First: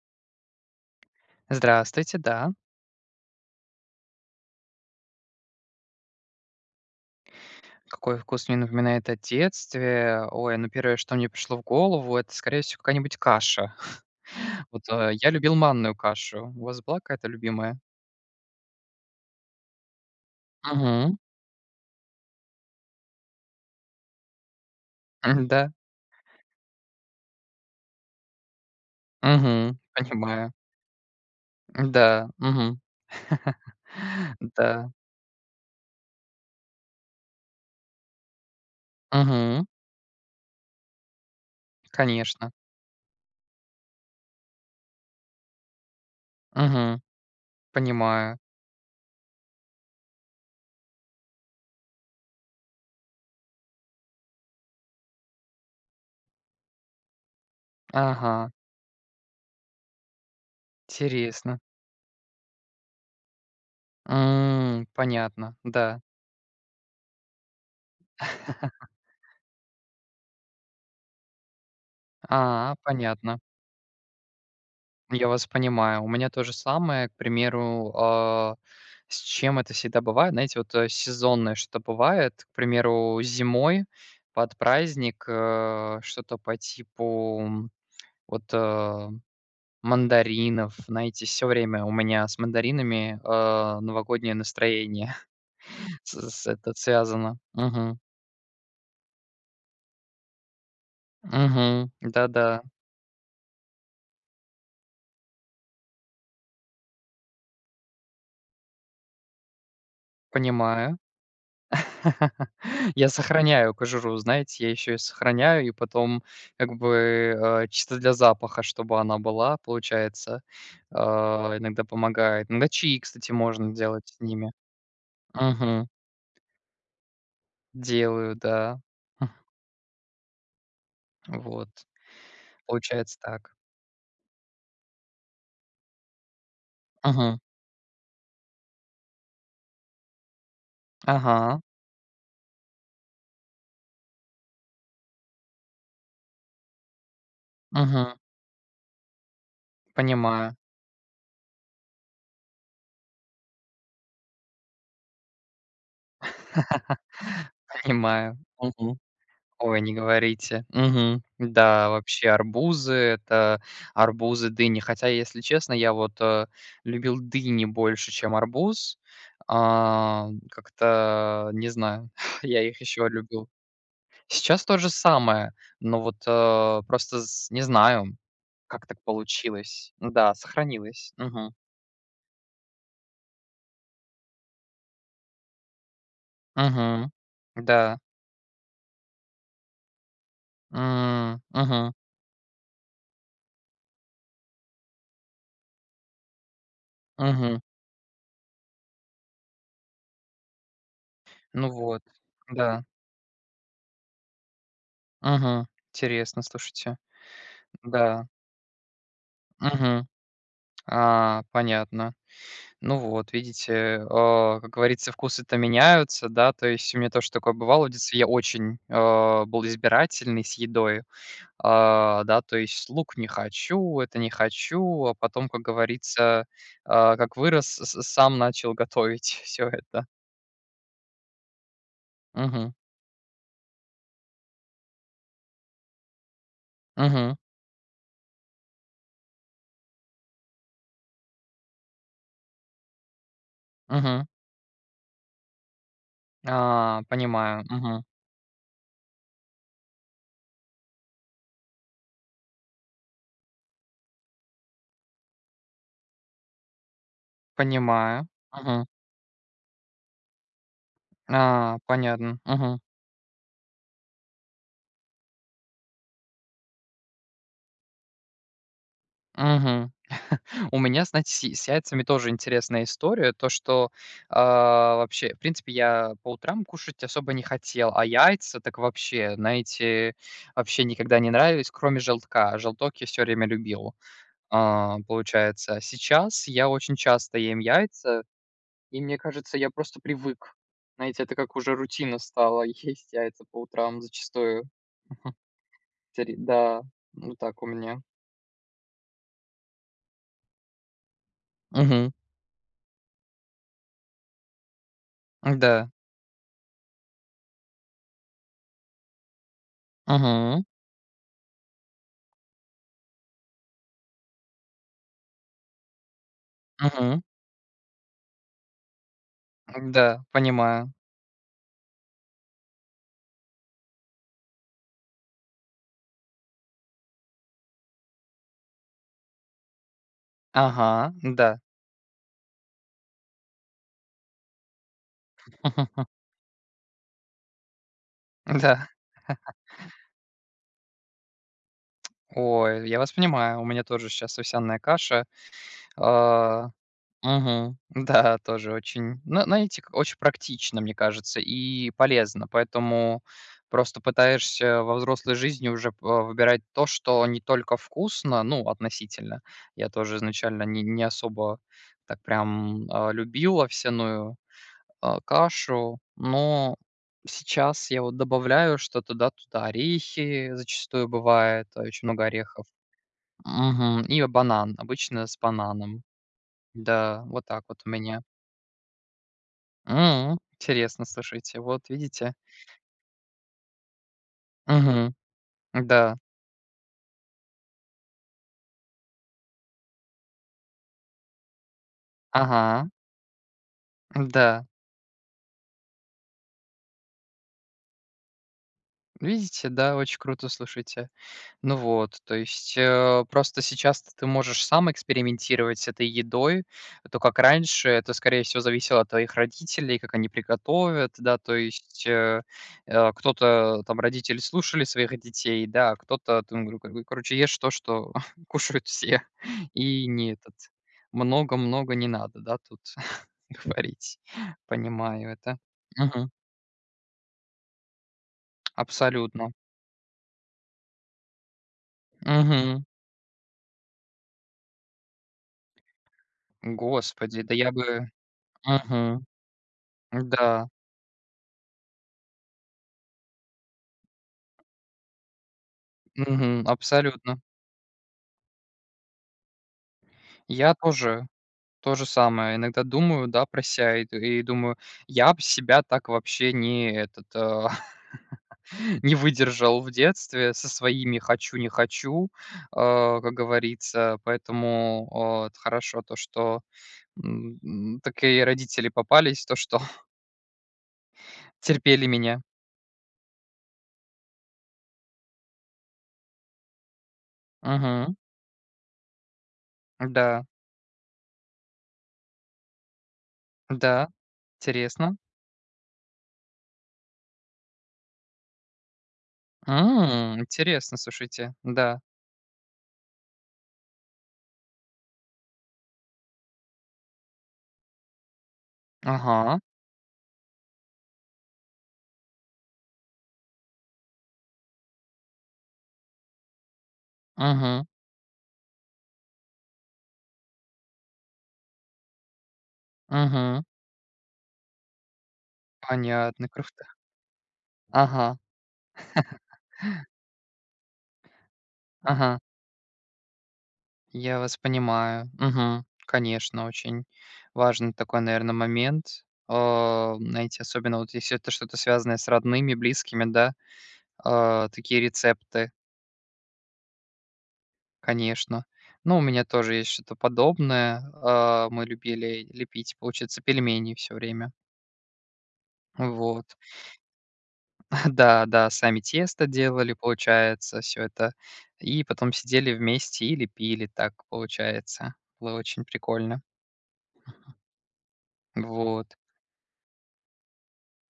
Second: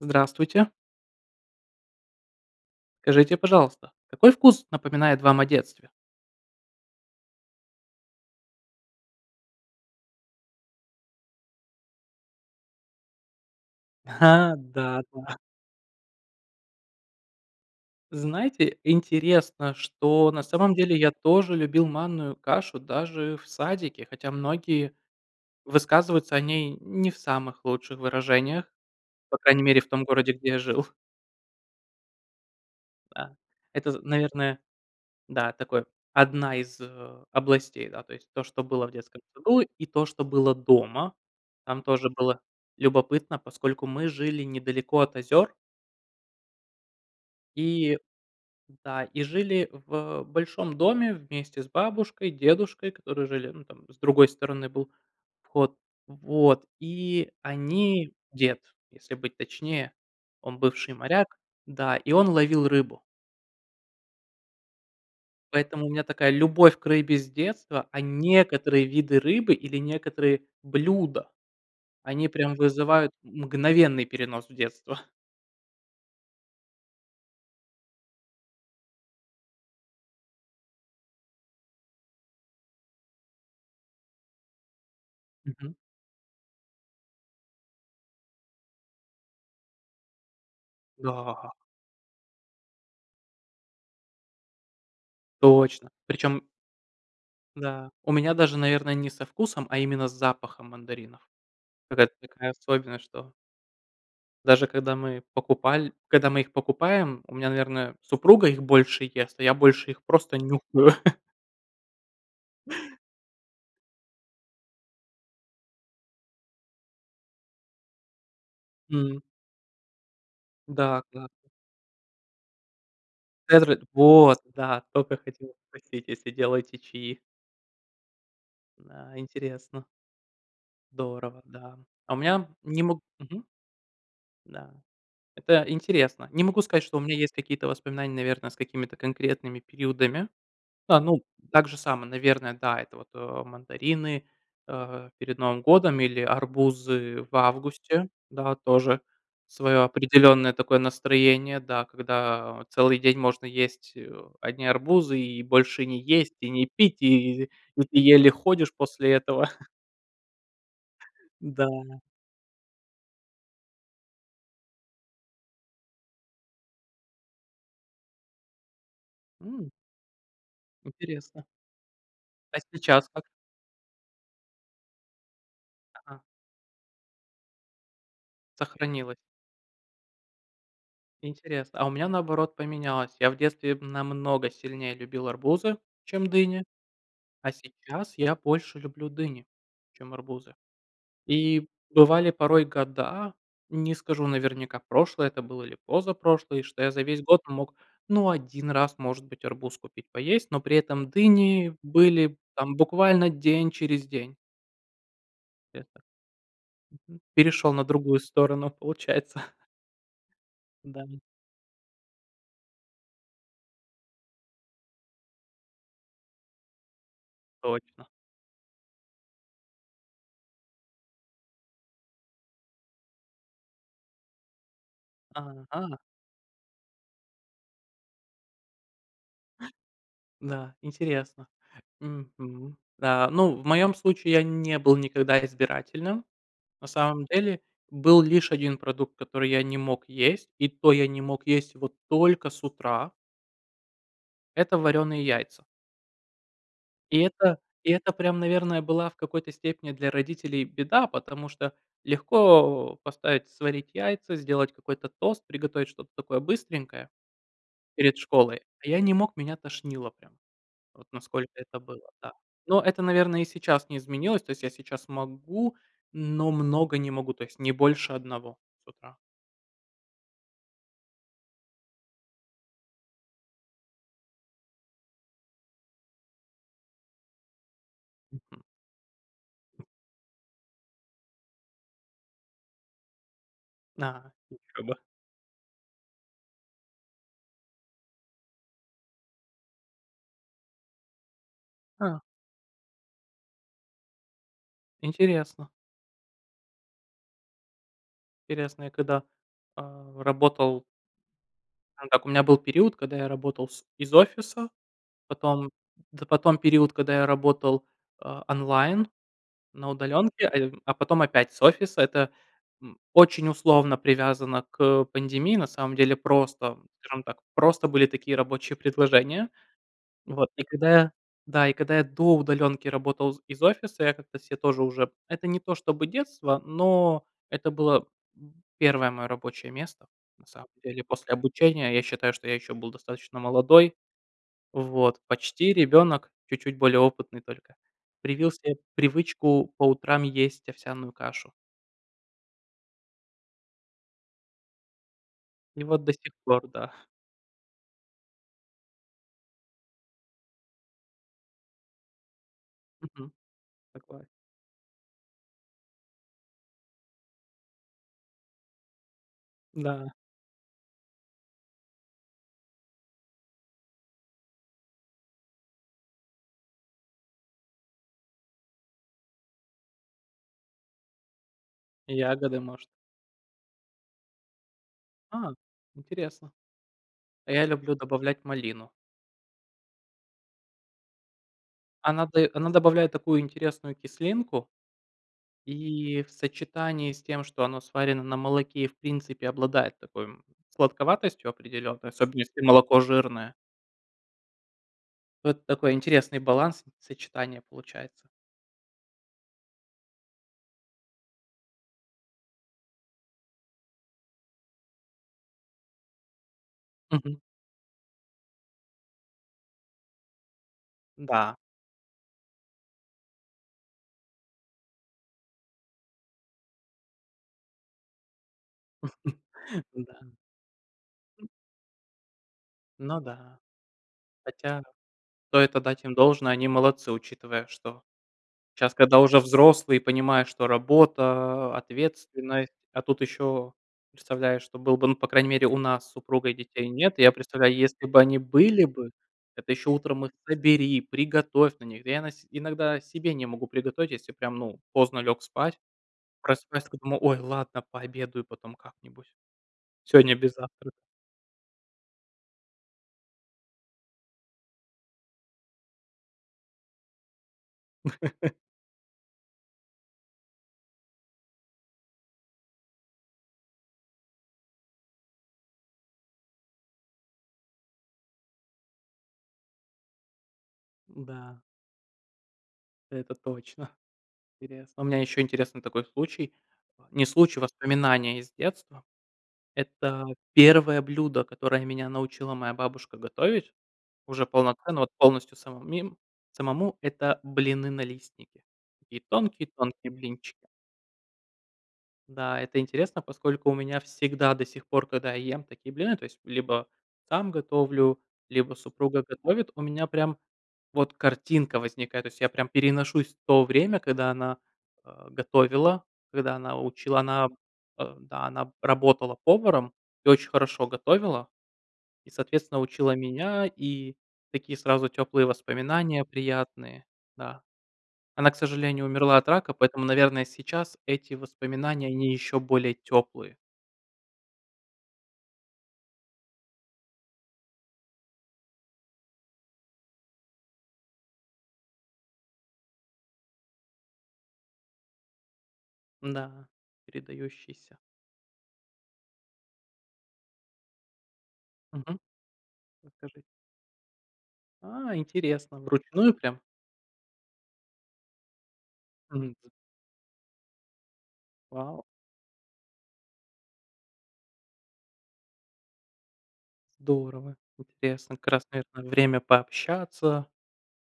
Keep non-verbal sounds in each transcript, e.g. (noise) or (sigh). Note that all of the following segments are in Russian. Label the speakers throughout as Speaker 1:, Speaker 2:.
Speaker 1: Здравствуйте.
Speaker 2: Здравствуйте. Да.
Speaker 1: Скажите, пожалуйста, какой вкус напоминает вам о детстве?
Speaker 2: Какой вкус мне напоминает о детстве? Ой, ну 1, что мне пришло в голову, это, скорее всего, какая-нибудь каша.
Speaker 1: Ха,
Speaker 2: (chuckles) Вот.
Speaker 1: да,
Speaker 2: Я
Speaker 1: да.
Speaker 2: любил манную кашу. У вас была какая-то любимая?
Speaker 1: Знаете, интересно, что на самом деле я
Speaker 2: Мгм.
Speaker 1: тоже любил манную кашу даже в садике, хотя многие
Speaker 2: М-да.
Speaker 1: высказываются о ней не в самых лучших выражениях. По крайней
Speaker 2: Мгм.
Speaker 1: мере в том городе, где
Speaker 2: Понимаю.
Speaker 1: я жил.
Speaker 2: М-да. Мгм.
Speaker 1: Да.
Speaker 2: (chuckles)
Speaker 1: Это, з наверное,
Speaker 2: Да.
Speaker 1: да, такое, одна из областей. Да. То есть то, что было в детском саду,
Speaker 2: Мгм.
Speaker 1: и то, что было дома. Там тоже было
Speaker 2: Конечно.
Speaker 1: любопытно, поскольку мы жили недалеко от озер.
Speaker 2: Мгм.
Speaker 1: И
Speaker 2: Понимаю.
Speaker 1: да, и жили в большом доме вместе с бабушкой, дедушкой, которые жили, ну, там, с другой стороны был вход, вот. И они
Speaker 2: Ага.
Speaker 1: дед, если быть точнее. Он бывший моряк,
Speaker 2: Интересно.
Speaker 1: да, и он ловил рыбу.
Speaker 2: М. Понятно,
Speaker 1: Поэтому у
Speaker 2: да.
Speaker 1: меня такая любовь к рыбе с детства, а некоторые
Speaker 2: (chuckles)
Speaker 1: виды рыбы или некоторые блюда- они прям
Speaker 2: А,
Speaker 1: вызывают
Speaker 2: понятно.
Speaker 1: мгновенный перенос в детство.
Speaker 2: Я вас понимаю. У меня то же самое, к примеру, э, с чем это всегда бывает. Знаете, вот, э, сезонное что-то бывает, к примеру, зимой под праздник,
Speaker 1: Мгм.
Speaker 2: э, что-то по типу, вот, э, мандаринов. Знаете, всё
Speaker 1: Да.
Speaker 2: время у меня с мандаринами, э, новогоднее настроение,
Speaker 1: Точно!
Speaker 2: с
Speaker 1: Причем.
Speaker 2: с это связано.
Speaker 1: Да, у меня даже, наверно, не со вкусом, а именно с запахом мандаринов.
Speaker 2: Мгм.
Speaker 1: Какая-то такая
Speaker 2: Да-да.
Speaker 1: особенность, что даже когда мы покупаль когда мы их покупаем, у меня, наверное, супруга их больше ест, а я больше их просто нюхаю.
Speaker 2: Понимаю. (chuckles) Я сохраняю кожуру, знаете, я ещё её сохраняю и потом, как бы, э, чисто для запаха, чтобы она
Speaker 1: М.
Speaker 2: была, получается, э,
Speaker 1: Да, да.
Speaker 2: иногда помогает. Иногда чаи, кстати, можно
Speaker 1: (unintelligible)
Speaker 2: делать с
Speaker 1: Вот
Speaker 2: ними.
Speaker 1: да, только хотела
Speaker 2: Мгм.
Speaker 1: спросить, если делаете чаи!
Speaker 2: Делаю, да.
Speaker 1: Да.
Speaker 2: (chuckles)
Speaker 1: Интересно. Здорово,
Speaker 2: Вот,
Speaker 1: да. А у меня не могу
Speaker 2: получается
Speaker 1: Мгм.
Speaker 2: так.
Speaker 1: Да. Это интересно. Не могу сказать, что у меня есть
Speaker 2: Мгм.
Speaker 1: какие-то воспоминания, наверно, с какими-то конкретными периодами. А, ну,
Speaker 2: Ага.
Speaker 1: так же само, наверно, да, это вот мандарины, э, перед Новым годом или арбузы в августе.
Speaker 2: Мгм.
Speaker 1: Да, тоже своё определённое
Speaker 2: Понимаю.
Speaker 1: такое настроение, да, когда вот целый день можно есть, э, одни арбузы и больше не есть, и не пить, и
Speaker 2: (laughs)
Speaker 1: и ты еле
Speaker 2: Понимаю.
Speaker 1: ходишь
Speaker 2: Мгм.
Speaker 1: после этого. (chuckles)
Speaker 2: Ой, не говорите. Мгм. Да,
Speaker 1: Да.
Speaker 2: вообще арбузы- это арбузы, дыни. Хотя, если честно, я вот, э, любил дыни больше, чем арбуз.
Speaker 1: М.
Speaker 2: А,
Speaker 1: Интересно.
Speaker 2: как-то не знаю, (chuckles)
Speaker 1: А
Speaker 2: я их еще
Speaker 1: сейчас как?
Speaker 2: любил. Сейчас то же самое, но, вот,
Speaker 1: Ага.
Speaker 2: э, просто с не знаю, как так
Speaker 1: Сохранилось.
Speaker 2: получилось. Н-да, сохранилось. Мгм.
Speaker 1: Интересно, а у меня наоборот поменялось. Я в детстве намного сильнее любил арбузы, чем дыни,
Speaker 2: Мгм.
Speaker 1: а
Speaker 2: Да.
Speaker 1: сейчас я больше люблю дыни, чем арбузы.
Speaker 2: М,
Speaker 1: И
Speaker 2: мгм.
Speaker 1: бывали порой года, не скажу наверняка, прошлые это были или позапрошлые, что я за весь год
Speaker 2: Мгм.
Speaker 1: мог, ну, 1 раз, может быть, арбуз купить поесть, но при этом
Speaker 2: Ну
Speaker 1: дыни
Speaker 2: вот,
Speaker 1: были там
Speaker 2: да.
Speaker 1: буквально день через день.
Speaker 2: Мгм.
Speaker 1: Это,
Speaker 2: Интересно, слушайте.
Speaker 1: мгм, перешел на другую
Speaker 2: Да.
Speaker 1: сторону, получается.
Speaker 2: Мгм.
Speaker 1: Да.
Speaker 2: А, понятно. Ну вот видите, а, как говорится, вкусы-то меняются, да, то есть у меня тоже такое бывало: в
Speaker 1: Точно.
Speaker 2: детстве я очень, э, был избирательный с едой, а, да, то есть лук не хочу, это не хочу, а потом, как
Speaker 1: Ага.
Speaker 2: говорится, а, как вырос, с с сам начал готовить всё это.
Speaker 1: Да, интересно.
Speaker 2: Мгм.
Speaker 1: Мгм. А, ну, в моем случае я не был никогда избирательным, на самом
Speaker 2: Мгм.
Speaker 1: деле, был лишь 1 продукт, который я не мог есть, и то я не мог есть его только с утра.
Speaker 2: Мгм.
Speaker 1: Это варёные яйца.
Speaker 2: А,
Speaker 1: И это,
Speaker 2: понимаю,
Speaker 1: и
Speaker 2: мгм.
Speaker 1: это прям, наверное, была в какой-то степени для родителей беда, потому что легко поставить сварить яйца, сделать какой-то тост, приготовить что-то такое быстренькое перед
Speaker 2: Понимаю,
Speaker 1: школой.
Speaker 2: мгм.
Speaker 1: А я не мог, меня тошнило прям, вот насколько
Speaker 2: А,
Speaker 1: это было, да.
Speaker 2: понятно, мгм.
Speaker 1: Но это, наверное, и сейчас не изменилось, то есть я сейчас могу, но много не могу, то есть не больше 1 с утра.
Speaker 2: Мгм. (chuckles) У меня, знаете, с с яйцами тоже интересная история, то, что, а, вообще В принципе, я по утрам кушать особо не хотел, а яйца-
Speaker 1: Мгм.
Speaker 2: так вообще, знаете, вообще никогда не нравились, кроме желтка. Желток я всё время любил,
Speaker 1: На. Хоба
Speaker 2: а, получается. А сейчас я очень часто ем яйца и, мне кажется, я просто привык. Знаете, это как уже рутина
Speaker 1: А.
Speaker 2: стала- есть яйца по утрам зачастую. Мгм.
Speaker 1: Интересно.
Speaker 2: Тери Да, вот так у меня.
Speaker 1: Интересно. Я когда, а, работал
Speaker 2: Мгм.
Speaker 1: Так у меня был период, когда я работал с из офиса, потом,
Speaker 2: Да.
Speaker 1: да, потом период, когда я работал, а, онлайн, на удаленке, а,
Speaker 2: Мгм.
Speaker 1: я а потом опять с офиса. Это, м, очень условно привязано к пандемии. На самом деле, просто,
Speaker 2: Мгм.
Speaker 1: скажем так, просто были такие рабочие предложения.
Speaker 2: Да.
Speaker 1: Вот, и когда
Speaker 2: Понимаю.
Speaker 1: я Да, и когда я до удаленки работал з из офиса, я как-то себе тоже уже Это не то, чтобы детство, но это было, м, 1 мое рабочее место, на самом деле,
Speaker 2: Ага.
Speaker 1: после
Speaker 2: Да.
Speaker 1: обучения. Я считаю, что я еще был достаточно молодой. Вот. Почти
Speaker 2: (laughs)
Speaker 1: ребенок, чуть-чуть более опытный только, привил се
Speaker 2: Да. (chuckles)
Speaker 1: привычку по утрам есть овсяную кашу.
Speaker 2: (tsk) Ой, я вас понимаю, у меня тоже щас овсяная каша,
Speaker 1: И вот до сих пор,
Speaker 2: а.
Speaker 1: да.
Speaker 2: Мгм. Да, тоже очень. Но, знаете, очень практично, мне кажется, и полезно. Поэтому
Speaker 1: Мгм.
Speaker 2: просто
Speaker 1: Такое.
Speaker 2: пытаешься во взрослой жизни уже, па выбирать то, что не только вкусно, ну, относительно. Я
Speaker 1: Да.
Speaker 2: тоже изначально ни не особо так прям, а, любил овсяную, а, кашу. Но сейчас я вот добавляю что-то, да, туда. Орехи зачастую бывает. Очень много
Speaker 1: Ягоды,
Speaker 2: орехов.
Speaker 1: может?
Speaker 2: Мгм. И банан, обычно с
Speaker 1: А.
Speaker 2: бананом.
Speaker 1: Интересно.
Speaker 2: Да, вот
Speaker 1: А
Speaker 2: так
Speaker 1: я
Speaker 2: вот у
Speaker 1: люблю
Speaker 2: меня.
Speaker 1: добавлять малину.
Speaker 2: М. Интересно, слушайте. Вот
Speaker 1: Она
Speaker 2: видите.
Speaker 1: дае она добавляет такую интересную кислинку
Speaker 2: Мгм. Да.
Speaker 1: и в сочетании с тем, что оно сварено на молоке и, в принципе, обладает такой, м, сладковатостью определенной, особенно, если
Speaker 2: Ага.
Speaker 1: молоко жирное.
Speaker 2: Да.
Speaker 1: Вот такой интересный баланс и сочетание получается.
Speaker 2: Видите? Да, очень круто, слушайте. Ну вот, то есть, а, просто сейчас то ты можешь сам экспериментировать с этой едой. То, как
Speaker 1: Мгм.
Speaker 2: раньше, это, скорее всего, зависело от твоих родителей, как они приготовят, да, то
Speaker 1: Да.
Speaker 2: есть, а, а, кто-то, там, родители, слушали своих детей, да, а кто-то там говорил: "Короче, ешь то, что (chuckles) кушают все,
Speaker 1: (chuckles)
Speaker 2: и
Speaker 1: Да.
Speaker 2: не этот,
Speaker 1: М.
Speaker 2: много много не надо, да, тут
Speaker 1: Ну да.
Speaker 2: (chuckles) говорить".
Speaker 1: Хотя,
Speaker 2: Понимаю это.
Speaker 1: стоит отдать им
Speaker 2: Мгм.
Speaker 1: должное, они молодцы, учитывая, что
Speaker 2: (tsk)
Speaker 1: щас, когда уже
Speaker 2: Абсолютно.
Speaker 1: взрослые, понимаешь, что работа, ответственность,
Speaker 2: Мгм.
Speaker 1: а тут еще, представляешь, что было бы. Ну, по крайней мере, у нас с супругой- детей нет. И я
Speaker 2: Господи, да я
Speaker 1: представляю: если
Speaker 2: бы
Speaker 1: бы они были бы,
Speaker 2: Мгм.
Speaker 1: это еще утром их
Speaker 2: Да.
Speaker 1: собери, приготовь на них. Да я на се иногда себе не могу приготовить, если прям, ну, поздно лег спать.
Speaker 2: Мгм.
Speaker 1: Просыпаюсь такой, думаю: ой,
Speaker 2: Абсолютно.
Speaker 1: ладно, пообедаю потом как-нибудь. Сегодня без
Speaker 2: Я
Speaker 1: завтра
Speaker 2: тоже. То же самое иногда думаю, да, про ся, и т и думаю: я бы себя так вообще, не этот, (laughs)
Speaker 1: (laughs)
Speaker 2: не выдержал в детстве со своими "хочу- не хочу", а, как говорится. Поэтому, о, вот хорошо то, что, м, м, такие родители попались, то что
Speaker 1: Да.
Speaker 2: Терпели меня.
Speaker 1: Это точно. Интересно. У меня еще интересный такой случай. Не случай,
Speaker 2: Мгм.
Speaker 1: воспоминания из детства. Это
Speaker 2: Да.
Speaker 1: 1 блюдо, которое меня научила моя бабушка готовить
Speaker 2: Да.
Speaker 1: уже полноценно, вот
Speaker 2: Интересно.
Speaker 1: полностью самому мем самому. Это блины-налистники. Такие тонкие-тонкие
Speaker 2: М.
Speaker 1: блинчики.
Speaker 2: Интересно, слушайте, да.
Speaker 1: Да, это интересно, поскольку у меня всегда до сих пор, когда я ем такие блины- то есть либо сам готовлю, либо супруга
Speaker 2: Ага.
Speaker 1: готовит- у меня прям вот картинка возникает. То есть я прям переношусь в то время, когда она, а, готовила, когда она учила. Она,
Speaker 2: Мгм.
Speaker 1: а, да, она б работала поваром и очень хорошо готовила, и, соответственно, учила
Speaker 2: Мгм.
Speaker 1: меня, и такие сразу теплые воспоминания
Speaker 2: Понятно. Кроф то.
Speaker 1: приятные. Да.
Speaker 2: Ага.
Speaker 1: Она, к сожалению, умерла от рака, поэтому,
Speaker 2: (laughs)
Speaker 1: наверное, сейчас эти воспоминания- они
Speaker 2: Ага.
Speaker 1: еще более теплые.
Speaker 2: Я вас понимаю. Мгм. Конечно, очень важный такой, наверно, момент. О, знаете, особенно, если вот это что-то, связанное с родными, близкими, да. А, такие рецепты.
Speaker 1: Да, передающийся.
Speaker 2: Конечно, но у меня тоже есть что-то подобное, а, мы
Speaker 1: Мгм.
Speaker 2: любили лепить,
Speaker 1: Расскажите.
Speaker 2: получается, пельмени всё время.
Speaker 1: А, интересно. Вручную
Speaker 2: Вот.
Speaker 1: прям?
Speaker 2: (chuckles) Да да, сами тесто
Speaker 1: Мгм.
Speaker 2: делали, получается, всё это.
Speaker 1: Вау.
Speaker 2: И потом сидели вместе и лепили так, получается. Было очень прикольно.
Speaker 1: Здорово, интересно. Как раз, наверное,
Speaker 2: Вот.
Speaker 1: время пообщаться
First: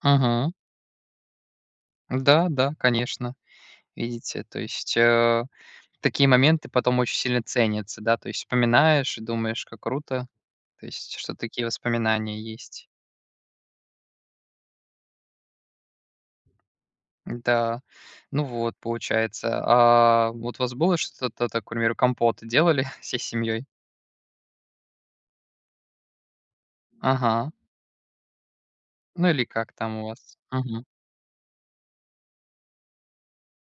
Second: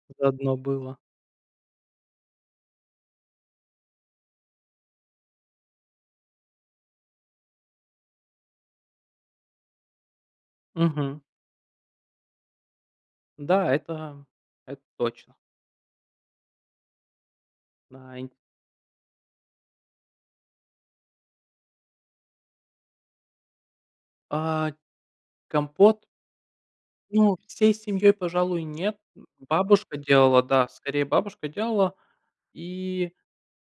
Speaker 2: Мгм.
Speaker 1: заодно было.
Speaker 2: Да да, конечно, видите, то есть, а, такие моменты потом очень сильно ценятся, да. То есть вспоминаешь, и думаешь, как круто, то есть,
Speaker 1: Мгм.
Speaker 2: что такие воспоминания есть.
Speaker 1: Да, это это точно.
Speaker 2: Да.
Speaker 1: Наин.
Speaker 2: Ну вот, получается. А вот у вас было что-то, та так, к примеру, компот делали (chuckles) всей семьей?
Speaker 1: А, компот? Ну,
Speaker 2: Ага.
Speaker 1: всей семьей, пожалуй, нет.
Speaker 2: Ну или как
Speaker 1: Бабушка
Speaker 2: там у вас?
Speaker 1: делала, да.
Speaker 2: Мгм.
Speaker 1: Скорее, бабушка делала. И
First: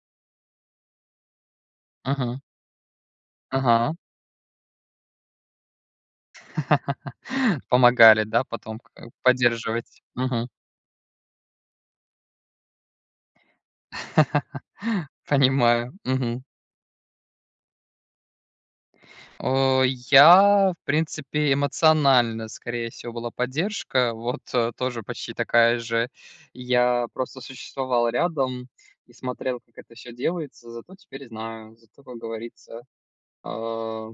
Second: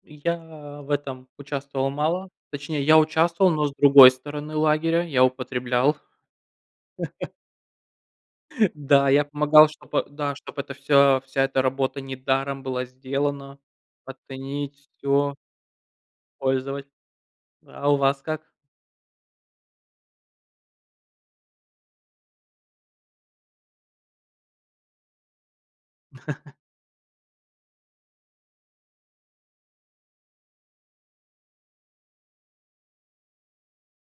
Speaker 1: я в этом участвовал мало.
Speaker 2: Мгм.
Speaker 1: Точнее, я участвовал, но, с
Speaker 2: Ага.
Speaker 1: другой стороны лагеря, я употреблял. (laughs)
Speaker 2: (laughs) Помогали да, потом к
Speaker 1: Да, я помогал, да,
Speaker 2: поддерживать.
Speaker 1: чтобы, да,
Speaker 2: Мгм.
Speaker 1: чтобы эта вся вся эта работа недаром была сделана. Оценить
Speaker 2: (laughs)
Speaker 1: всё.
Speaker 2: Понимаю. Мгм.
Speaker 1: Пользовать. Э, а у вас как?
Speaker 2: Э, я, в принципе, эмоционально скорее всего была поддержка вот тоже почти такая же.
Speaker 1: (chuckles)
Speaker 2: Я просто существовал рядом, и смотрел как это всё делается. Зато теперь знаю, зато как говорится, э,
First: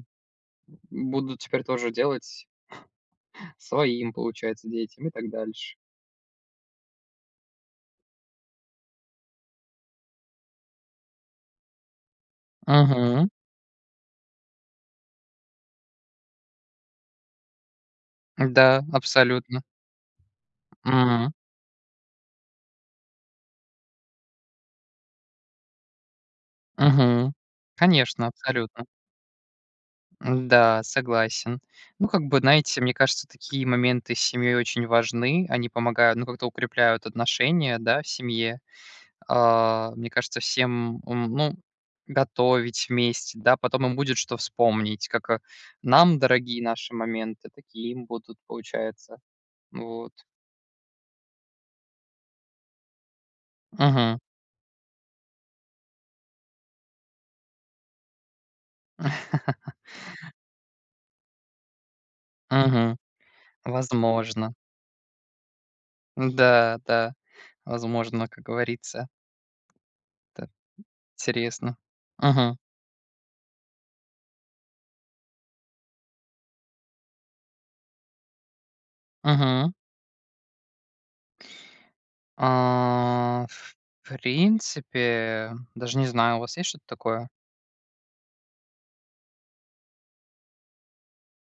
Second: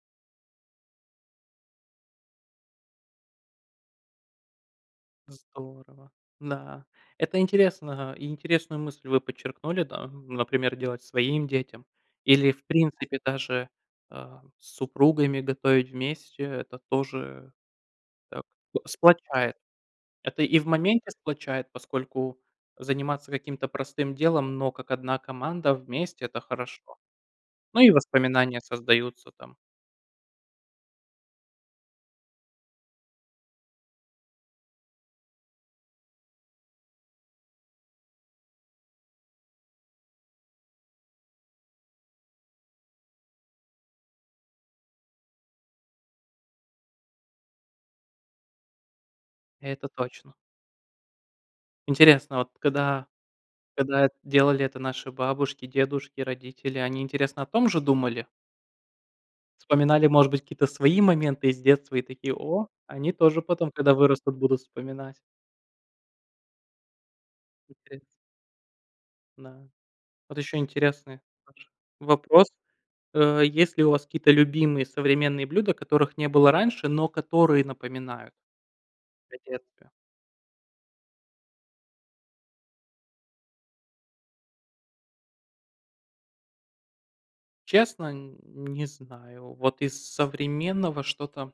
Speaker 2: буду теперь тоже делать, (chuckles) своим получается, детям, и так дальше.
Speaker 1: Здорово, да. Это интересно, а, и интересную мысль вы подчеркнули, да. Например, делать своим детям, или, в принципе,
Speaker 2: Мгм.
Speaker 1: даже, э, с супругами готовить вместе это тоже, э,
Speaker 2: Да,
Speaker 1: сплачает.
Speaker 2: абсолютно.
Speaker 1: Это и в моменте
Speaker 2: М.
Speaker 1: сплачает, поскольку заниматься каким-то простым делом, но как одна команда, вместе- это хорошо.
Speaker 2: Мгм.
Speaker 1: Ну, и
Speaker 2: Конечно,
Speaker 1: воспоминания
Speaker 2: абсолютно.
Speaker 1: создаются там.
Speaker 2: М-да, согласен. Ну как бы, знаете, мне кажется, такие моменты с семьей очень важны. Они помогают, ну как-то, укрепляют отношения, да, в семье. Э, мне кажется, всем ум ну готовить вместе. Да, потом им будет, что вспомнить, как, а, нам, дорогие наши моменты, такие им будут, получается.
Speaker 1: Это
Speaker 2: Вот.
Speaker 1: точно. Интересно, а вот когда когда
Speaker 2: Мгм.
Speaker 1: делали это наши бабушки, дедушки, родители, они, интересно, о том же думали?
Speaker 2: (laughs)
Speaker 1: Вспоминали, может быть, какие-то свои моменты из детства и такие: "О,
Speaker 2: Мгм.
Speaker 1: они тоже потом, когда вырастут,
Speaker 2: Возможно.
Speaker 1: будут вспоминать!"
Speaker 2: Да, да
Speaker 1: (unintelligible)
Speaker 2: возможно, как говорится.
Speaker 1: Да. Вот
Speaker 2: Это
Speaker 1: еще интересный ваш
Speaker 2: интересно.
Speaker 1: вопрос.
Speaker 2: Мгм.
Speaker 1: Э, есть ли у вас какие-то любимые современные блюда, которых не было раньше, но которые напоминают о
Speaker 2: Мгм.
Speaker 1: детстве.
Speaker 2: Э, в принципе, даже не знаю. У вас есть что-то такое?
Speaker 1: Честно, нь не знаю. Вот из с современного что-то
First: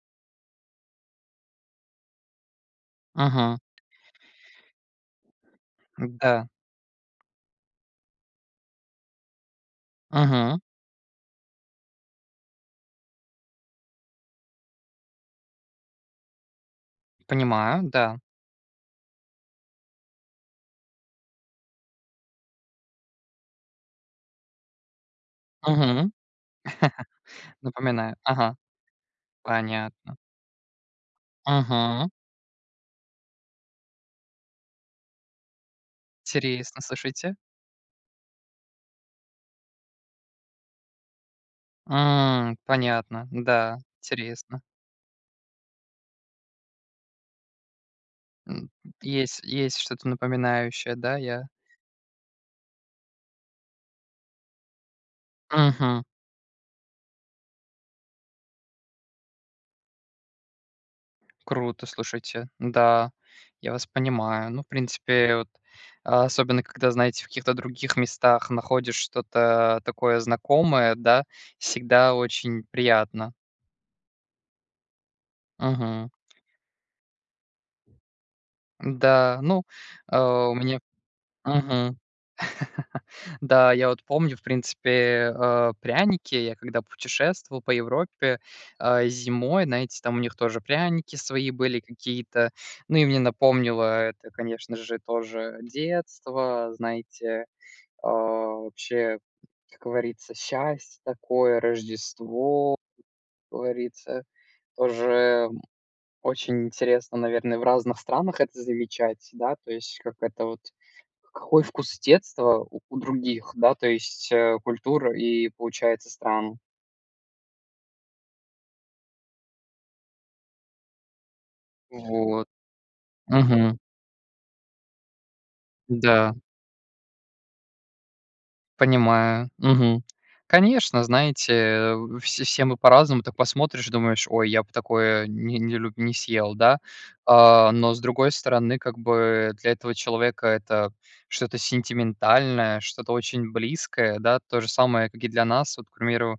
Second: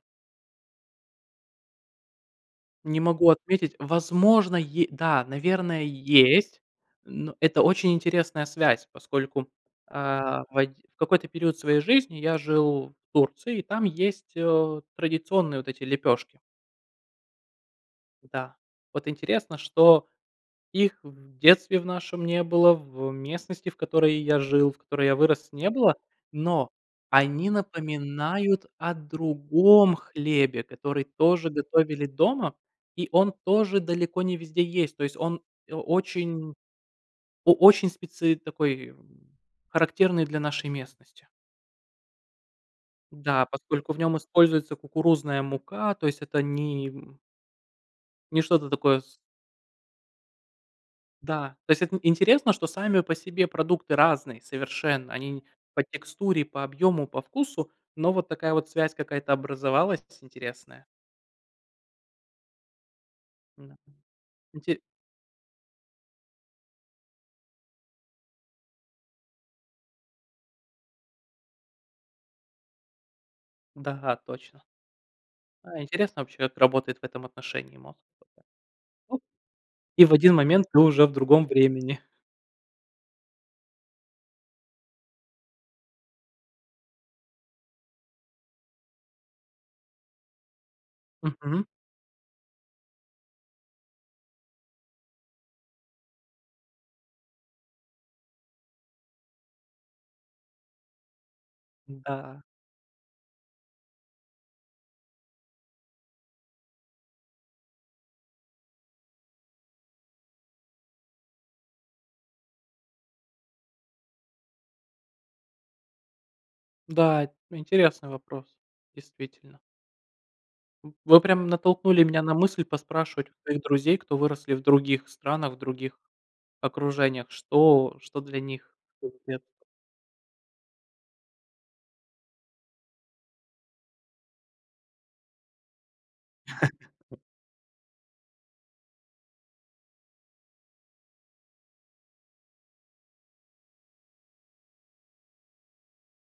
Speaker 1: не могу
Speaker 2: Мгм.
Speaker 1: отметить. Возможно, е да, наверное,
Speaker 2: Да.
Speaker 1: есть. Ну, это очень интересная связь, поскольку, э, в
Speaker 2: Мгм.
Speaker 1: одь в какой-то период своей жизни я жил в Турции, и там есть, э, традиционные вот эти лепешки.
Speaker 2: Понимаю, да.
Speaker 1: Да, вот интересно, что их в детстве в нашем не было, в местности, в которой я жил, в которой я вырос,
Speaker 2: Мгм.
Speaker 1: не было.
Speaker 2: (laughs)
Speaker 1: Но, они
Speaker 2: Напоминаю, ага.
Speaker 1: напоминают о другом
Speaker 2: Понятно.
Speaker 1: хлебе, который тоже готовили
Speaker 2: Мгм.
Speaker 1: дома. И он тоже далеко не везде есть. То есть он о очень
Speaker 2: Интересно, слушайте.
Speaker 1: о очень специ такой, характерный для нашей местности.
Speaker 2: М, понятно.
Speaker 1: Да,
Speaker 2: Да,
Speaker 1: поскольку в нем
Speaker 2: интересно.
Speaker 1: используется кукурузная мука, то есть это ни м не
Speaker 2: М,
Speaker 1: что-то такое с
Speaker 2: есть есть что-то напоминающее. Да, я
Speaker 1: Да, то есть эт н интересно, что сами по себе продукты разные совершенно. Они по
Speaker 2: Мгм.
Speaker 1: текстуре, по объему, по вкусу, но вот такая вот связь какая-то образовалась интересная.
Speaker 2: Круто, слушайте. Да, я
Speaker 1: М-да,
Speaker 2: вас понимаю, но, в
Speaker 1: интере
Speaker 2: принципе, вот особенно, когда, знаете, в каких-то других местах находишь что-то такое знакомое, да, всегда очень приятно.
Speaker 1: Да, точно. Да,
Speaker 2: Мгм.
Speaker 1: интересно, вообще, как работает в этом отношении мозг.
Speaker 2: Да, ну,
Speaker 1: И в
Speaker 2: э,
Speaker 1: один
Speaker 2: у
Speaker 1: момент ты
Speaker 2: меня
Speaker 1: уже в другом
Speaker 2: Мгм.
Speaker 1: времени.
Speaker 2: Да, я вот помню, в принципе, э, пряники. Я, когда путешествовал по Европе, э, зимой, знаете, там у них тоже пряники свои
Speaker 1: Мгм.
Speaker 2: были какие-то. Ну и мне напомнило это, конечно же, тоже детство, знаете, э, вообще, как говорится, счастье такое,
Speaker 1: Да.
Speaker 2: Рождество. Как говорится, тоже, м, очень интересно, наверное, в разных странах это замечать, да. То есть, как это вот, какой вкус детства у у других, да, то есть, э, культур и получается стран.
Speaker 1: Да, это интересный вопрос, действительно. М, вы прямо натолкнули меня на
Speaker 2: Вот.
Speaker 1: мысль поспрашивать
Speaker 2: Мгм.
Speaker 1: друзей, кто выросли в других странах, других
Speaker 2: Да.
Speaker 1: окружениях. Что что для них вкус
Speaker 2: Понимаю,
Speaker 1: детства.
Speaker 2: мгм. Конечно, знаете все се мы по-разному так посмотришь думаешь: "Ой я бы такое не не люб не съел", да,
Speaker 1: (chuckles)
Speaker 2: э, но с другой стороны как бы для этого человека- это что-то сентиментальное что-то очень близкое, да. То же самое как и для нас, вот к примеру,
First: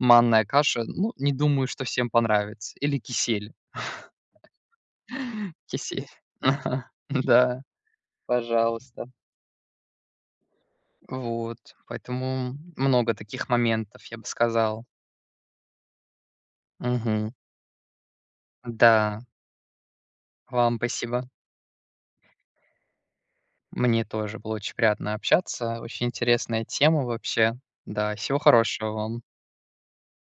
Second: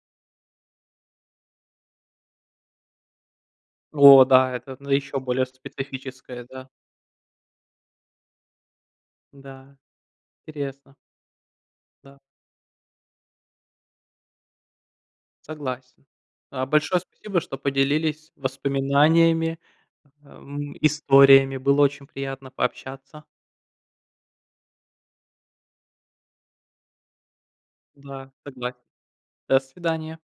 Speaker 2: манная каша. Ну, не думаю что всем понравится или кисель.
Speaker 1: О да, это, ну, еще более
Speaker 2: (laughs) Кисель.
Speaker 1: специфическое, да.
Speaker 2: (chuckles) Да, пожалуйста.
Speaker 1: Да, интересно.
Speaker 2: Вот,
Speaker 1: Да.
Speaker 2: поэтому много таких моментов, я бы сказал.
Speaker 1: Согласен. Э, большое
Speaker 2: Мгм.
Speaker 1: спасибо, что поделились
Speaker 2: Да.
Speaker 1: воспоминаниями, эм,
Speaker 2: Вам спасибо.
Speaker 1: историями. Было очень приятно пообщаться.
Speaker 2: Мне тоже было очень приятно общаться. Очень интересная тема, вообще. Да
Speaker 1: Да,
Speaker 2: всего
Speaker 1: согласен.
Speaker 2: хорошего вам!
Speaker 1: До свидания!